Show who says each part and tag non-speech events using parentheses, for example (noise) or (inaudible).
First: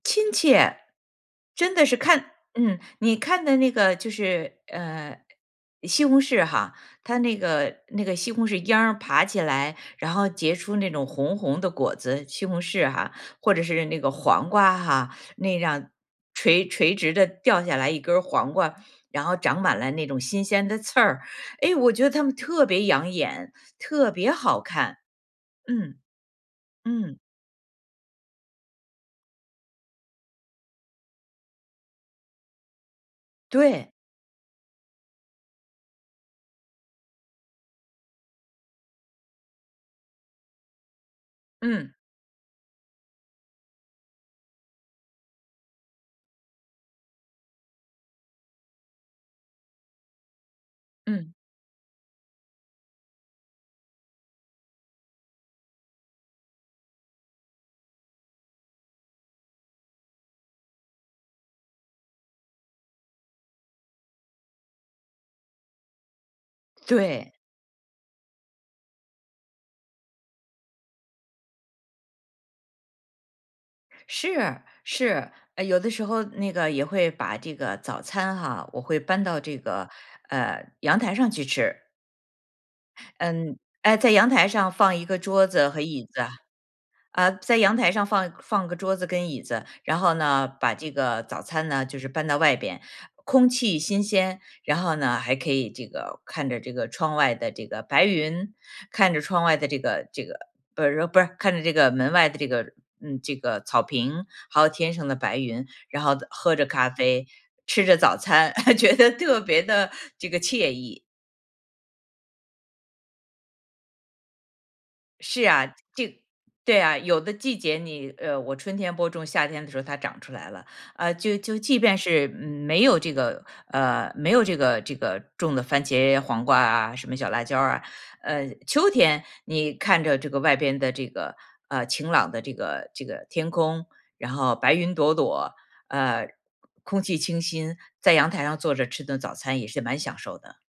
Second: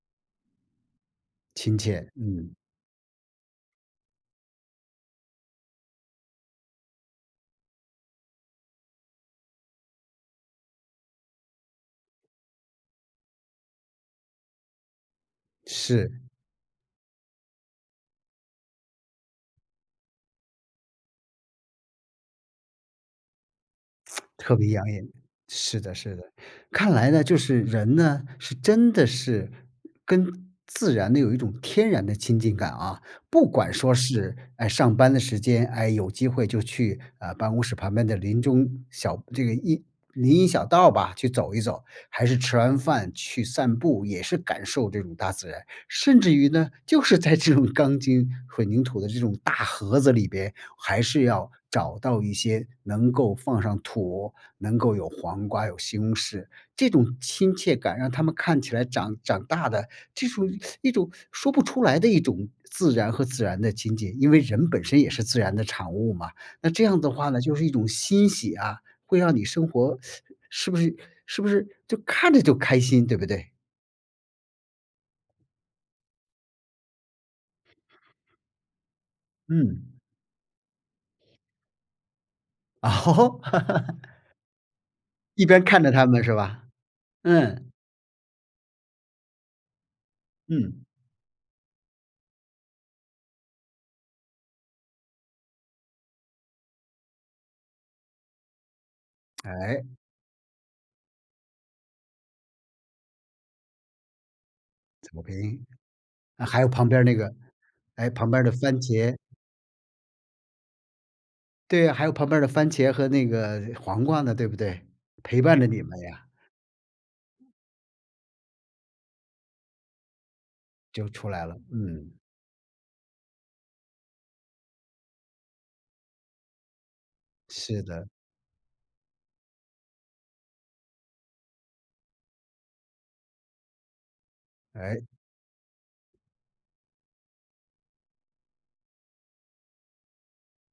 Speaker 1: 亲切，真
Speaker 2: 亲
Speaker 1: 的是
Speaker 2: 切，
Speaker 1: 看
Speaker 2: 嗯。
Speaker 1: 嗯，你看的那个就是，呃，西红柿哈，它那个那个西红柿秧儿爬起来，然后结出那种红红的果子，西红柿哈，或者是那个黄瓜哈，那样
Speaker 2: 是。
Speaker 1: 垂垂直地掉下来一根儿黄瓜，然后长满了那种新鲜的刺儿。哎，我觉得它们特别养眼，特别
Speaker 2: (tsk) 特
Speaker 1: 好
Speaker 2: 别养
Speaker 1: 看，
Speaker 2: 眼，是的
Speaker 1: 嗯。
Speaker 2: 是的。看来
Speaker 1: 嗯。
Speaker 2: 呢，就是人呢，是真的是跟自然呢，有一种天然的亲近感啊。不管
Speaker 1: 对。
Speaker 2: 说是，呃，上班的时间，哎，有机会就去，呃，办公室旁边的林中小这个荫林荫小道吧，去走一走，
Speaker 1: 嗯。
Speaker 2: 还是吃完饭去散步，也是感受这种大自然。甚至于呢，就是在这种钢筋混凝土的这种大盒子里边还是
Speaker 1: 嗯。
Speaker 2: 要找到一些能够放上土，能够有黄瓜有西红柿，这种亲切感让它们看起来长长大的，这种 (sucks teeth) 一种说不出来的一种自然和自然的情结，因为人本身也是自然的产物嘛。那这样的话
Speaker 1: 对。
Speaker 2: 呢，就是一种欣喜啊，会让你生活 (sucks teeth) 是不是是不是就看着就开心，对不对？
Speaker 1: 是是，呃，有的时候那个也会把这个早餐哈，我会搬到这个，
Speaker 2: 嗯。
Speaker 1: 呃，阳台上去吃。
Speaker 2: 哦？
Speaker 1: 嗯
Speaker 2: (laughs)
Speaker 1: 呃，在阳台上放1个
Speaker 2: 一
Speaker 1: 桌
Speaker 2: 边
Speaker 1: 子和
Speaker 2: 看着它
Speaker 1: 椅
Speaker 2: 们，
Speaker 1: 子，
Speaker 2: 是吧，
Speaker 1: 呃，在
Speaker 2: 嗯。
Speaker 1: 阳台上放放个桌子跟椅子，然后呢，把
Speaker 2: 嗯。
Speaker 1: 这个早餐呢，就是搬到外边。空气新鲜，然后呢，还可以这个看着这个窗外的这个白云，看着窗外的这
Speaker 2: 哎。
Speaker 1: 个这个不是不是看着这个门外的这个嗯，这个草坪，还有天上的
Speaker 2: 草
Speaker 1: 白
Speaker 2: 坪，
Speaker 1: 云，然后
Speaker 2: 啊，
Speaker 1: 喝
Speaker 2: 还
Speaker 1: 着
Speaker 2: 有
Speaker 1: 咖
Speaker 2: 旁边儿那
Speaker 1: 啡，
Speaker 2: 个
Speaker 1: 吃着
Speaker 2: 还有
Speaker 1: 早
Speaker 2: 旁边的
Speaker 1: 餐，
Speaker 2: 番
Speaker 1: (laughs) 觉得
Speaker 2: 茄。
Speaker 1: 特别地这个惬意。
Speaker 2: 对啊，还有旁边儿的番茄和那个黄瓜呢，对不对？陪
Speaker 1: 是
Speaker 2: 伴着
Speaker 1: 啊。
Speaker 2: 你们
Speaker 1: 这
Speaker 2: 呀。
Speaker 1: 对啊，有的季节你呃，我春天播种，夏天的时候它长出来了。
Speaker 2: 就
Speaker 1: 呃，
Speaker 2: 出
Speaker 1: 就
Speaker 2: 来了，
Speaker 1: 就即便
Speaker 2: 嗯。
Speaker 1: 是没有这个呃，没有这个这个种的番茄、黄瓜啊，什么小辣椒儿
Speaker 2: 是
Speaker 1: 啊，
Speaker 2: 的。
Speaker 1: 呃，秋天你看着这个外边的这个，呃，晴朗的这个这个天空，然后白云
Speaker 2: 哎。
Speaker 1: 朵朵，呃，空气清新，在阳台上坐着吃顿早餐也是蛮享受的。